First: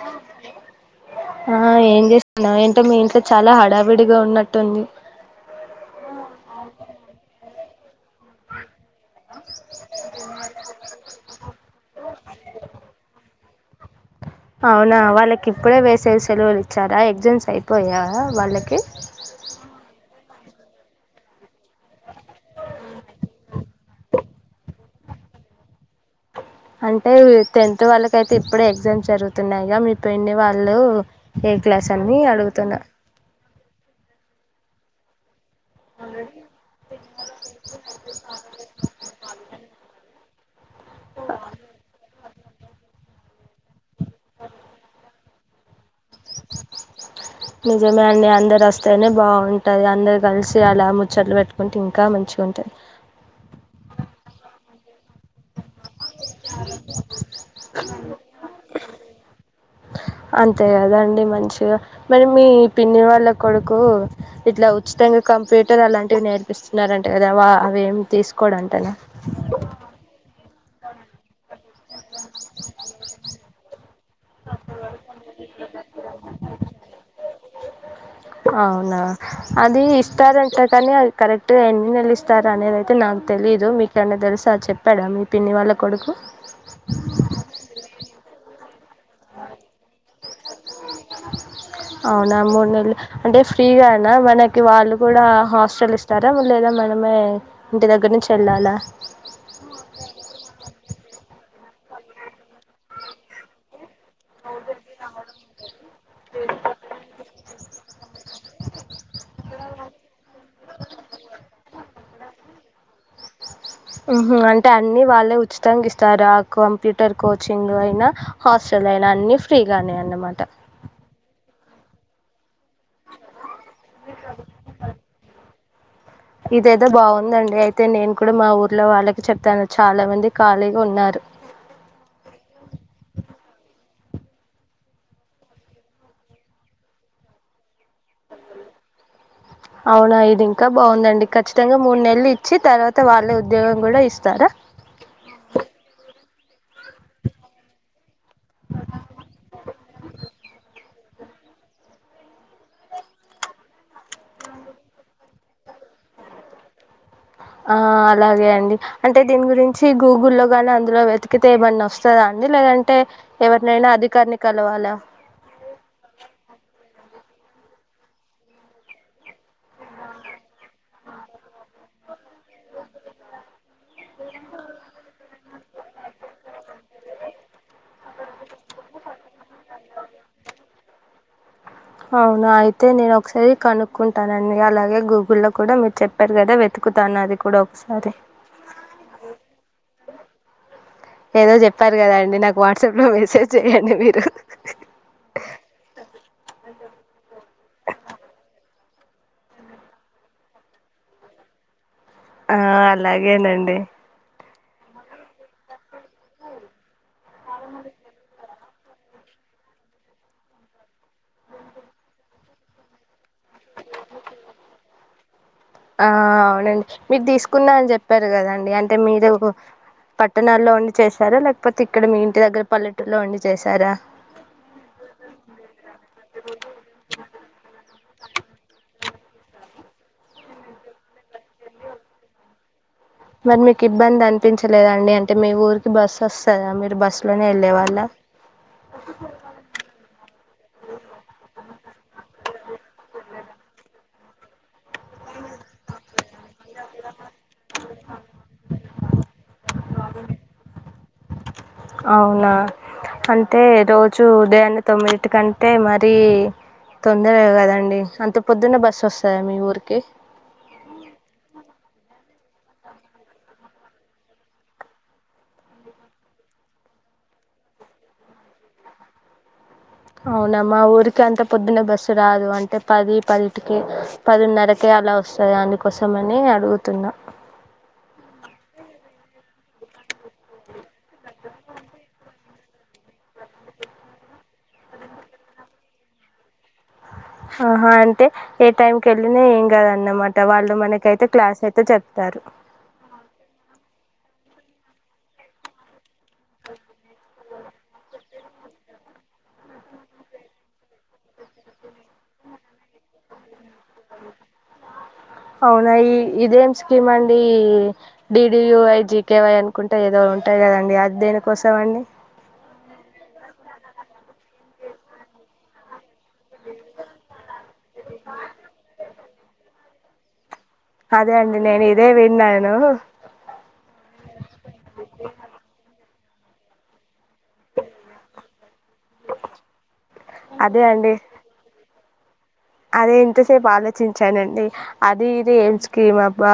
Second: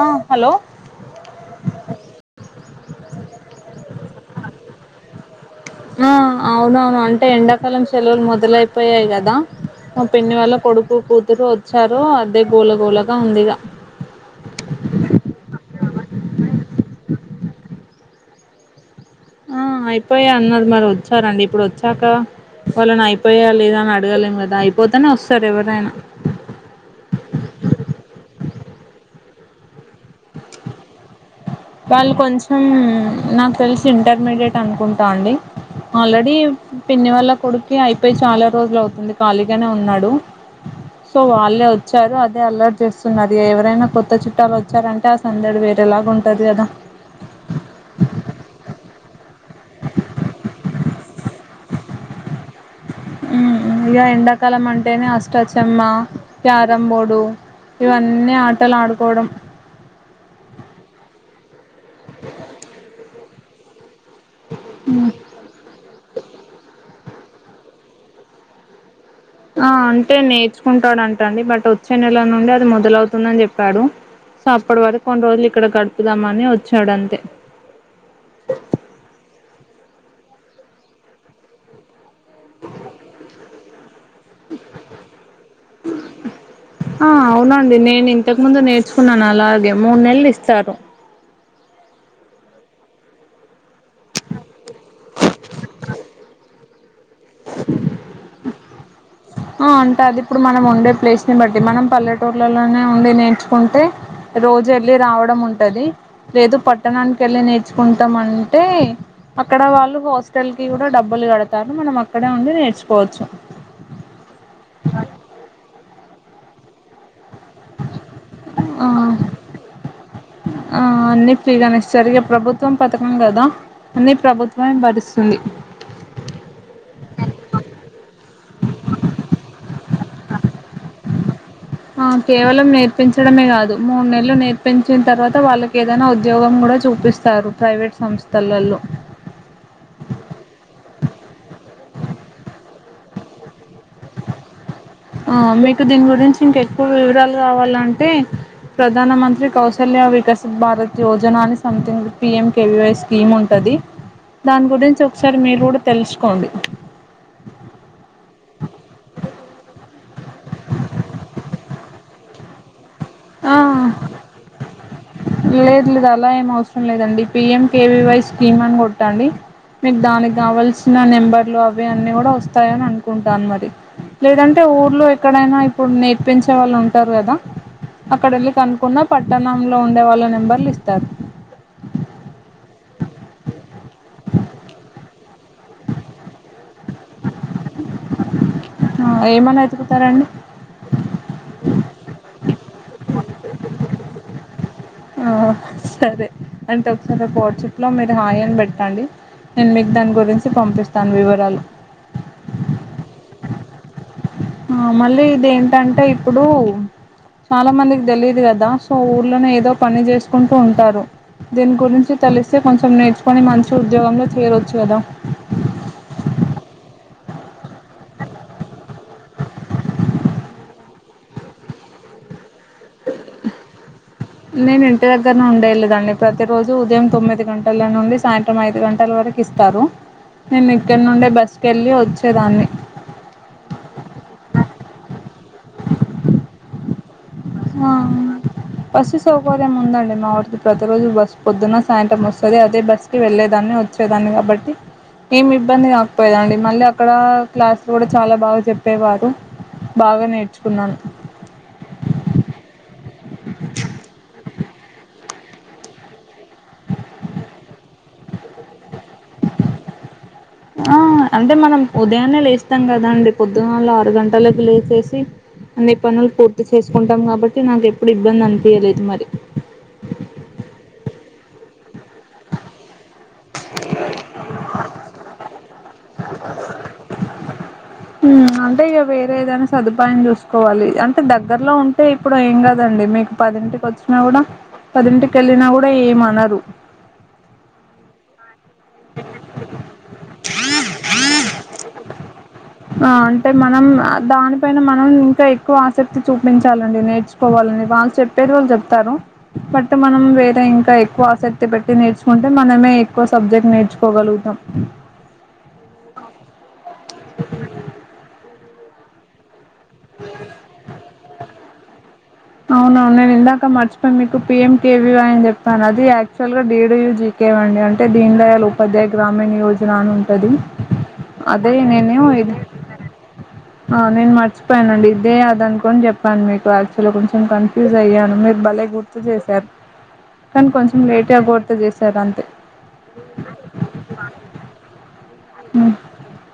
ఆ హలో ఆ ఏం చేస్తున్నా ఏంటో మీ ఇంట్లో చాలా హడా విడిగా ఉన్నట్టుంది ఆ అవును అవును అంటే ఎండ పం సేలవులు మొదలైపోయాయి కదా మా పిన్ని వాళ్ళ కొడుకు కూతురు వచ్చారు అదే గోలగోలగా ఉందిగా సెలవు సెలవులు ఇచ్చారా ఎగ్జామ్స్ అయిపోయా వాళ్ళకి ఆ అయిపోయా అన్నది మరి వచ్చారండి ఇప్పుడు వచ్చాక వాళ్ళని అయిపోయా లేదా అని అడగలేం కదా అయిపోతేనే వస్తారు ఎవరైనా అంటే టెన్త్ వాళ్ళకయితే ఇప్పుడు ఎగ్జామ్స్ జరుగుతున్నాయిగా మీ పెన్ని వాళ్ళు ఏ క్లాస్ వాళ్ళు అని కొంచెం అడుగుతున్నా నాకు తెలిసు ఇంటర్మీడియట్ అనుకుంటా అండి ఆల్రెడీ పిన్ని వాళ్ళ కొడుకి అయిపోయి చాలా రోజులు అవుతుంది ఖాళీగానే ఉన్నాడు సో వాళ్ళే వచ్చారు అది అలర్ట్ చేస్తున్నది ఎవరైనా చుట్టాలు వచ్చారంటే సందడు బేర ఎలా ఉంట నిజామేండి అందర రస్త అనే బాగుంటది అందరు కలిసి అలా ముచ్చట్లు పెట్టుకుంటే ఇంకా మంచిగా ఉంటుంది హ ఎండాకాలం అంటేనే అష్టచమ్మ క్యారం బోర్డు ఇవన్నీ ఆటలు ఆడుకోవడం అంతే కదండి మంచిగా మరి మీ పిన్ని వాళ్ళ కొడుకు ఇట్లా ఉచితంగా కంప్యూటర్ అలాంటివి నేర్పిస్తున్నడి కదా వా అవి ఏమి తీసుకోడు అంటాన ఆ అంటే నేర్చుకుంటాడుంట అండి బట్ వచ్చే నెల నుండి అది మొదలవుతుందని చెప్పాడు సో అప్పటి వరకు కొన్ని రోజులు ఇక్కడ గడుపుదామని వచ్చాడుంతే అవునా అది ఇస్తారంటా కాని కరెక్ట్గా ఎన్ని నెల ఇస్తారు అనేది అయితే నాకు తెలీదు మీకు కన్నా తెలుసా చెప్పాడా మీ పిన్ని వాళ్ళ కొడుకు ఇంతకముందు కున్నాను అలాగే మూడు నెలలు ఇస్తా రూ అవునా మూడు నెలలు అంటే ఫ్రీగా అనా మనకి వాళ్ళు కూడా హాస్టల్ ఇస్తారా లేదా మన మె ఇంటి దగ్గర నుంచి వెళ్ళాలా ఆ అంటే అది ఇప్పుడు మనం ఉండే ప్లేస్ ని బట్టి ది మనం పల్లెటూర్లలోనే ఉండి నేర్చుకుంటే రోజు వెళ్ళలి రావడం ఉంటది లేదు పట్టణానికి వెళ్ళి నేర్చుకుంటాం అంటే అక్కడ వాళ్ళు హాస్టల్ కి కూడా డబ్బులు కడతారు మనం అక్క అక్కడ ఉండి నేర్చుకోవచ్చు ఉ అంటే అన్ని వాళ్ళే ఉచితంగా ఇస్త చారా కంప్యూటర్ కోచింగ్ అయినా హాస్టల్ ఆ అయినా అన్ని ఫ్రీగానే అన్నమాట సరిగ ప్రభుత్వ ప్రభుత్వం పథకం కదా అన్ని ప్రభుత్వమే భరిస్తుంది ఇదేదో బాగుందండి అయితే నేను కూడా మా ఊర్లో వాళ్ళకి చెప్తాను చాలా మంది ఖాళీగా ఉన్నారు కేవలం నేర్పించడమే కాదు మూడు నెలలు నేర్పించిన తర్వాత వాళ్ళకి ఏదైనా ఉద్యోగం కూడా చూపిస్తారు ప్రైవేట్ సంస్థలలో అవునా ఇది ఇంకా బాగుందండి ఖచ్చితంగా మూడు నెలలు ఇచ్చి తర్వాత వాళ్ళే వ ఆ మీకు దిన్ గురిన్ ఇంకెక్కువ వివరాలు కావాలంటే ప్రధానమంత్రి కౌశల్య వికాస్ భారత్ యోజన అని సంథింగ్ పిఎంకెవీవై స్కీమ్ ఉంటుంది దాని గురించి ఒకసారి మీరు కూడా తెలుసుకోండి ఆ అలాగే అండి అంటే దీని గురించి గూగుల్లోగానే అందులో వెతికితే ఇవన్న వస్తదా అండి లేదంటే అంటే ఆ ఎవరినైనా అధికారిని కలవాలా లేదు లేదు అలా ఏం అవసరం లేదండి పిఎంకెవీవై స్కీమ్ అని కొట్టండి మీకు దానికి కావాల్సిన నెంబర్లు అవి అన్నీ కూడా వస్తాయని అనుకుంటాను మరి లేదంటే ఊర్లో ఎక్కడైనా ఇప్పుడు నేర్పించే వాళ్ళు ఉంటారు కదా అక్కడ వెళ్ళి కనుకున్న పట్టణంలో ఉ వాళ్ళ నెంబర్లు ఇస్తారు అవునా అయితే నేను ఒకసారి కనుక్కుంటా అండి అలాగే గూగు లో కూడా మీరు చెప్పారు కదా వెతుకుతున్నది కూడా ఒకసారి ఆ ఏమని వెతుకుతారండి ఏదో చెప్పారు కదాండి నాకు వాట్సాప్లో మెసేజ్ చెయండి మీరు ఆ సరే అంటే ఒకసారి ఒక వాట్సప్ లో మీరు హాయ అని బట్ అండి నేను మీకు దాని గురించి పంపిస్తాను వివరాలు ఆ అలాగేనండి ఆ మళ్ళీ ఇదే ఎంటే ఇప్పుడు చాలా మందికి తెలియదు కదా స ఊర్లోనే ఏదో పని చేసుకుంటూ ఉంటారు దీని గురించి తెలిస్తే కొంచెం నేర్చుకొని మంచి ఉద్యోగంలో చేరవచ్చు కదా ఆ అవునండి మీరు తీసుకున్నా అని చెప్పారు కదండి అంటే మీరు పట్టణాల్లో వండి చేశారా లేకపోతే ఇక్కడ మీ ఇంటి దగ్గర పల్లెటూరులో ఉండి చేశారా నేను ఇంటి దగ్గర ఉండేలేదండి ప్రతి రోజు ఉదయం తొమ్మిది గంటల నుండి సాయంత్రం ఐదు గంట ఇట్టల్ వరకు ఇస్తారు నేను ఇక్కడి నుండే బస్కి వెళ్ళి వచ్చేదాన్ని మరి మీకు ఇబ్బంది అనిపించలేదండి బస్ ఆ బస్సు సౌకర్యం ఉందండి మా వారితో ప్రతి రోజు బస్సు పొద్దున సాయంత్రం వస్తుంది అదే బస్కి వెళ్ళేదాన్ని వచ్చేదాన్ని కాబట్టి ఏమి ఇబ్బంది కాకపోయేదండి మళ్ళీ అక్కడ క్లాసులు కూడా చాలా బాగా చెప్పేవారు బాగా నేర్చుకున్నాను అవునా అంటే రోజు ఉదే అన్న తొమ్మిదిటి కంటే మరీ తొమ్ందర కదండి అంత పొద్దున్నే బస్సు వస్తుందా మీ ఊరికి ఆ అంటే మనం ఉదయాన్నే లేస్తాం కదా అండి పొద్దునాళ్ళు ఆరు గంటలలకు లేచేసి అన్ని పనులు పూర్తి చేసుకుంటాం కాబట్టి నాకు ఎప్పుడు ఇబ్బంది అనిపయలేదు మరి పొద్దున బస్సు రాదు అంటే పది పదిటికే పదిన్నరకే అలా వస్తుంది దానికోసం అని అడుగుతున్నా లేదని సదుపాయం చూసుకోవాలి అంటే దగ్గర్లో ఉంటే ఇప్పుడు ఏం కదండి మీకు పదింటికి వచ్చినా కూడా పదింటికి వెళ్ళినా కూడా ఏమనరు ఆహా అంటే ఏ టైంకి వెళ్ళినా ఏం కాదన్నమాట వాళ్ళు మనకైతే క్లాస్ అయితే చెప్తారు ఆ అంటే మనం దానిపైన మనం ఇంకా ఎక్కువ శక్తి చూపించాలం నేర్చుకోవాలని వాళ్ళు చెప్ పేరు వాళ్ళు చెప్తారు బట్ మనం వేరే ఇంకా ఎక్కువ ఆసక్తి పెట్టి నేర్చుకుంటే మనమే ఎక్కువ సబ్జెక్ట్ నేర్చుకోగలుగుతాం అవునాయి ఇదేం స్కీమ్ అండి డిడియూవై జీకేవై అను కుంటా ఏదో ఉంటాయి కదండి అది దేనికోసం అండి అవునవును నేను ఇందాక మర్చిపోయి మీకు పిఎం కేవీవాై అని చెప్పాను అది ల్గా డ్యూ జీ అండి అంట దీంట్లో ఉపాధ్యాయ గ్రామీణ యో జలాను ఉంటుంది అదే అండి నేను ఇదే విన్నాేను ఆ నేను మర్చపోయనండి ఇదే అద అనుకోని చెప్పాను మీకు అసలో కొంచెం కన్ఫ్యూజ్ అయ్యాను మీరు భలే గుర్తు చేశారు కానీ అదే కొంచెం అండి లేట్ గా గుర్తు చే సరే అంతే అదే ఇంతసేపు ఆలోచించానండి అది ఇది ఏం హ్మ్. స్కీమ్ అబ్బా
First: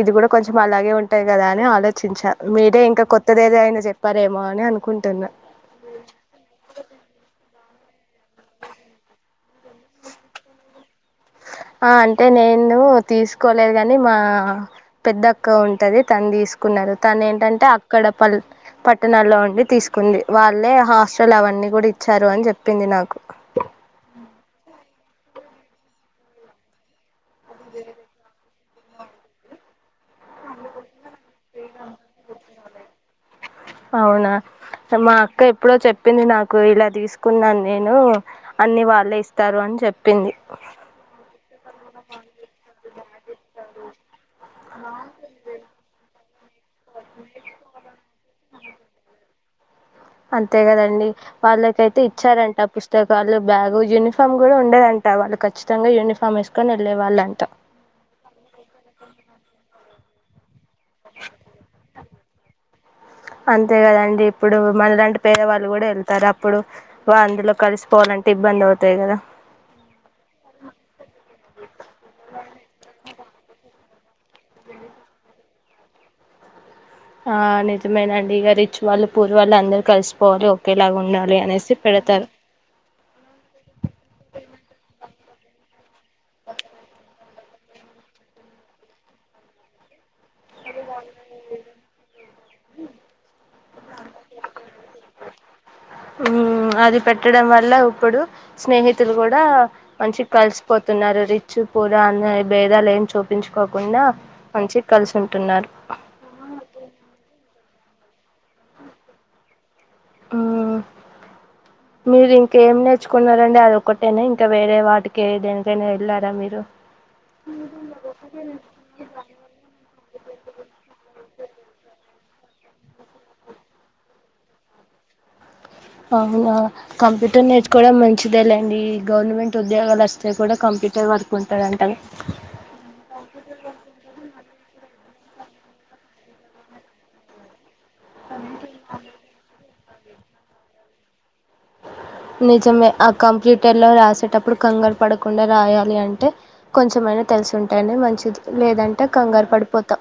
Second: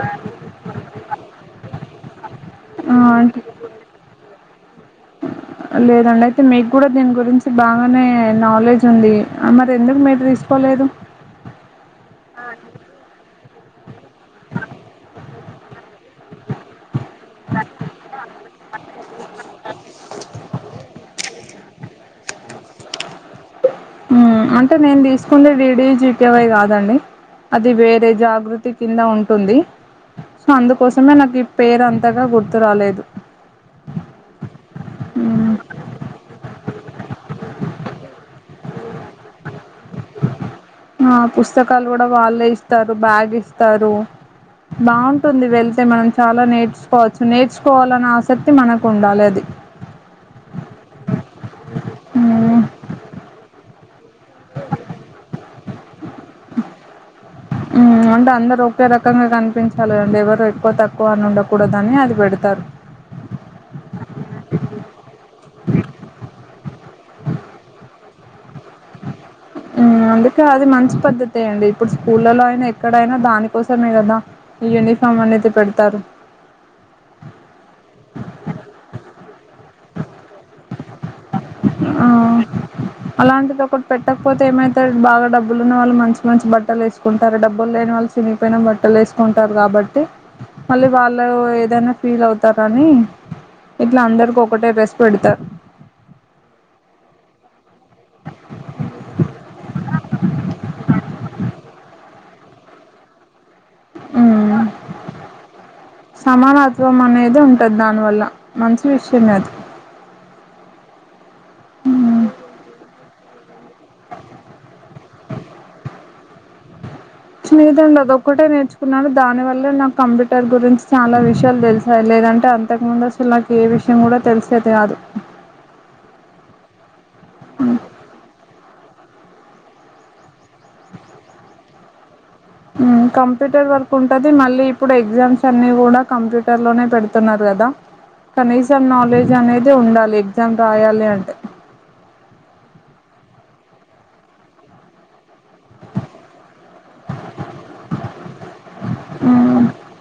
ఇది కూడా కొంచెం అలాగే ఉంటాయి కదా అని ఆలోచించారు అంటే ఆ! ఇంకా అంటే కొత్తదేదైన చెప్పారే మానే అ లేదండి అయితే మీకు కూడా దీని గురించి బాగానే నాలెడ్జ్ ఉంది మరి ఎందుకు మీరు తీసుకోలేదు ఆ అంటే నేను తీస్ తీకోలేదు కాని మా పెద్దక్క ఉంటది తను తీసుకున్నారు తను ఏంటంటే అక్కడ పల్ పట్టణాలో ఉండి తీసుకుంది వాళ్ళే హాస్టల్ అవన్నీ కూడా ఇచ్చారు అని చెప్ చెప్పింది నాకు హ్మ్. అంటే నేను తీసుకుంటే డీడీ జీపివై కాదండి అదిే వేర జాగృతి కింద ఉంటుంది సో అందుకోసం అవునా మా అక్క హ్మ్. ఎప్పుడో చెప్పింది నాకు ఇలా తీసుకున్నాన్ నేను అన్ని వాళ్ళే ఇస్తారు అని చెప్పింది ఆ పుస్తకాలు కూడా వాళ్ళే ఇస్ స్తారు బ్యాగ్ ఇస్తారు బాగుంటుంది వెళ్తే మనం చాలా నేర్చుకోవచ్చు నేర్చుకోవాలన్న ఆసక్తి మనకు ఉండాలి అది అంతే కదండి వాళ్ళకైతే హ్మ్. ఇచ్చారంట పుస్తకాలు బ్యాగు యూని ఫామ్ కూడా ఉండేదంట వాళ్ళకి చ్చ చ్చితంగా యూనిఫమ్ ఏసుకొని వెళ్లే వాళ్ళు అం ఉమ్ అంటే అందరుూ ఒకే రకంగా కనిపించాలి అేవర అంతే కదండి ఇప్పుడు మనలాంటి పేదవాళ్ళు కూడా వెళ్తారు అప్పుడు అందులో కలిసిపోవాలంటే ఇబ్బంది అవుతాయి కదా ఉమ్ అందుకే అది మంచి పద్ధతే అండి ఇప్పుడు స్కూళ్లలో అయినా ఎక్కడైనా దానికోసం స మే కదా యనిఫార్మ అనేది పెడ తారు ఆ నిజమేైనండి ఇక రిచ్ి వాళ్ళు పూర్ వాళ్ళు అందరు కలిసిపోవాలి ఓేలాగా ఉండాలి అనేసి ఆ పెడతారు అలాంటిది ఒకటి పెట్టకపోతే ఏమైత బాగా డబ్ బ్బులు ఉన్న వాళ్ళు మంచి మంచి బట్టలు వేసుకుంటారు డబ్బులు లేని వాళ్ళు చినిపోయినా బట్టలు వేసుకుంటారు కాబట్టి మళ్ళీ వాళ్ళు ఏదైనా ఫీల్ అవుతారాని ఇట్లా అందరికి ఒకటే డ్రెస్ పెడతారు ఉమ్ అది పెట్టడం వల్ల ఇప్పుడు స్నేహితులు కూడా మంచి కలిసిపోతున్నారు రిచ్ పూర్ అన్న భేదాలు ఏని చూపించు కోకుండా మ్మ్ మంచి కలిసు ఉంటున్నారు టాది దానివల్ల మంచి విషయం అది ఆ మ్మ్ మీరూ ఇంక ఏం నే తెచ్చుకున్నారండి అదొక్కటేనా ఇంకా వేరే వాటికి దేనికైనా వెళ్ళారా మీరు స్నేదండి అదొక్కటే నేర్చుకున్నాను దాని వల్లే నాకు కంప్యూటర్ గురించి చాలా విషయాలు తెలుసాయి లేదంటే అంతకుముందు అసలు నాకు ఏ విషయం కూడా తెలిసేది కాదు అవునా కంప్యూటర్ నేర్చుకోవడం మంచిదెలె అండి గవర్నమెంట్ ఉద్యోగాలు వస్తే కూడా కంప్యూటర్ వర్క్ ఉంటది అంటారు ఉ కంప్యూటర్ వర్క్ ఉంటది మళ్ళీ ఇప్పుడు ఎగ్జామ్స్ అన్ని కూడా కంప్యూటర్ లోనే పెడుతున్నారు కదా కానీసం నాలెడ్జ్ అనేది అయితే ఉండాలి ఎగ్జామ్ రాయాలి అంటే నిజమే ఆ కంప్యూటర్లో రాసేటప్పుడు కంగారు పడకుండా రాయాలి అంటే కొంచెమైనా తెలిసి ఉంటేనె మంచిది లేదంటే కంగారు ఊను పడిపోతాం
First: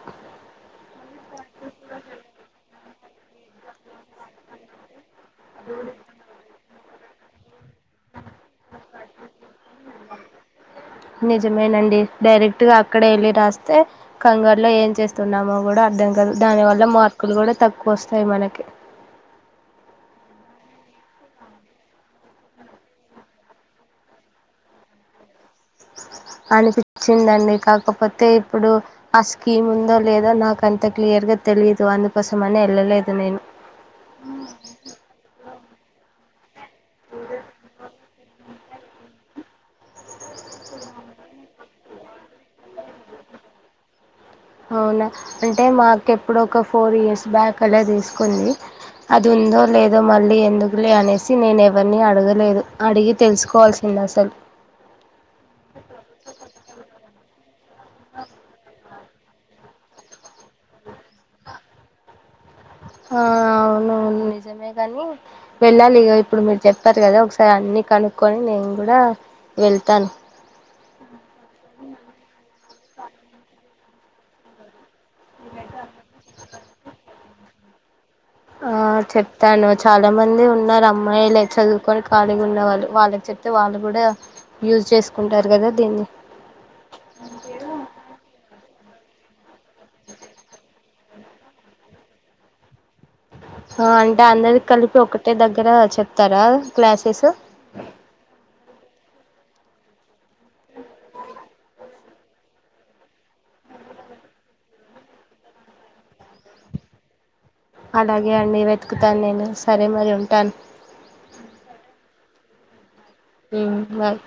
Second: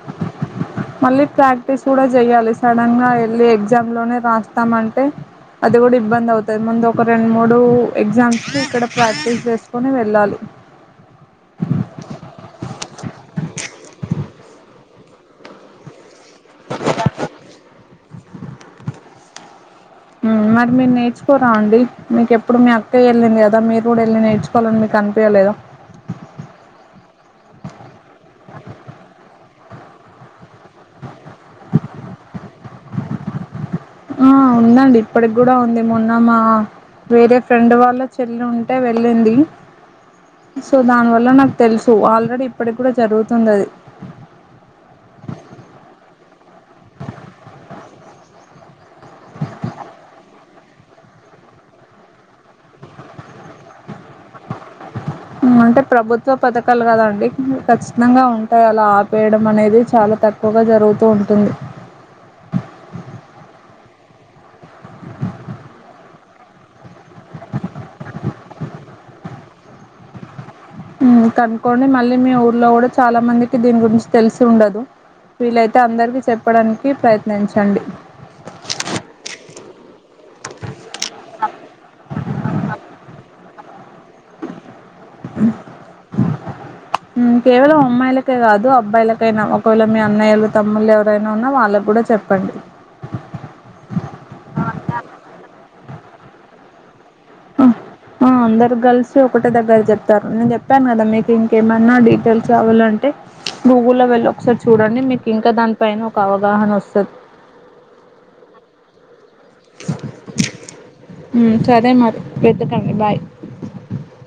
మళ్ళీ ప్రాక్టీస్ గుడా జేయాలి సడన్ గా వెళ్ళి ఎగ్జామ్ లోనే రాస్తామంటే అది గూడా ఇబ్బంది అవుతది ముందు ఒక రెండు మూడు ఎగ్జామ్స్ కి ఇక్కడ ప్రాక్టీస్ చేసుకొని వెళ్ళాలి నిజమేనండి డైరెక్ట్ గా అక్కడె ఎళ్ళి రాస్ త్తే కంగారులో ఏం చేస్తున్నామో గూడా అర్దం కాదు దాని వల్ల మార్కులు కూడా తక్కువ వస్తాయి మనకి ఉ మరి మీరు నేర్చుకోరా అండి మీకు ఎప్పుడు మీ అక్క ఎళ్ళింది కదా మీరు గూడా ఎళ్ళి నేర్చుకోవాలని మీకు అనిపియ్యలేద అనిపిచ్చిందండి కాకపోతే ఇప్పుడు ఆ స్కీమ్ ఉందో లేదో నాకు అంత క్లియర్ గా తెలీదు అందు కోసమనె వెళ్ళలేదు నేను ఆ ఉందండి ఇప్పటికి గూడా ఉంది మొన్న మా వేరే ఫ్రెండ్ వాళ్ళ చెల్లి ఉం ఉంటే వెళ్ళింది సో దానివల్ల నాకు తెలుసు ఆల్రెడీ ఇప్పటికి కూడా జరుగుతుంది అది అవునా అంటే మా అక్క ఎప్పుడో ఒక ఫోర్ ఇయర్స్ బ్యాక్ అలా దీసుకుంది అది ఉందో లేదో మళ్ళీ ఎందుకులే అనేసి నేను ఎవరిని అడగలేదు అడిగి తెలుసుకోవాల్సింది అసలు ఉ అంటే ప్రభుత్వ పథకాలు కదా అండి ఖచ్చితంగా ఉంటాయి అలా ఆ వేయడం అనేది చాలా తక్కువగా జరుగుతూ ఉంటుంది ఆ అవును నిజమే గానీ వెళ్ళాలి ఇగ ఇప్పుడు మీరు చెప్పారు కదా ఒకసారి అన్నీ కనుక్కొని నేను కూడా వెళ్తాను ఉ కనుక్కోండి మళ్ళీ మీ ఊర్లో గూడా చాలా మందికి దీని గురించి తెలిసి ఉండదు వీళైతే అందరికి చెప్ చెప్పడానికి ప్రయత్నించండి ఆ చెప్తాను చాలా మంది ఉన్నారు అమ్ అమ్మాయిలే చదువుకొని ఖాళీ ఉన్న వాళ్ళు వాళ్ళకి చెప్తే వాళ్ళు గుడా యూజ్ చేసుకుంటారు గదా దీన్ని ఉమ్ కేవలం అమ్మాయిలకే కాదు అ అబ్బాయిలకైనా ఒకవేళ మీ అన్నయ్యలు తమ్ముళ్లు ఎవరైనా ఉన్న వాళ్ళకి గూడా చెప్పండి ఆ అంటే అందరికి కలిపి ఒకటే దగ్గర చెప్తారా క్లాసెస్ ఆ ఆ అందరికి కలిసి ఒకటే దగ్గర జెప్ నేను చెప్పాను కదా మీకు ఇంకేమన్నా టల్స్ కావాలంటే గూగుల్లో వెళ్ళి ఒకసారి చూడండి మీకు ఇంకా దానిపైన ఒక అవగాహన వస్తుంది అలాగే అండి వెతుకుతాను నేను సరే మరి ఉంటాను సరేమరి వెతుకండి బాయ్ ఉమ్ బాయ్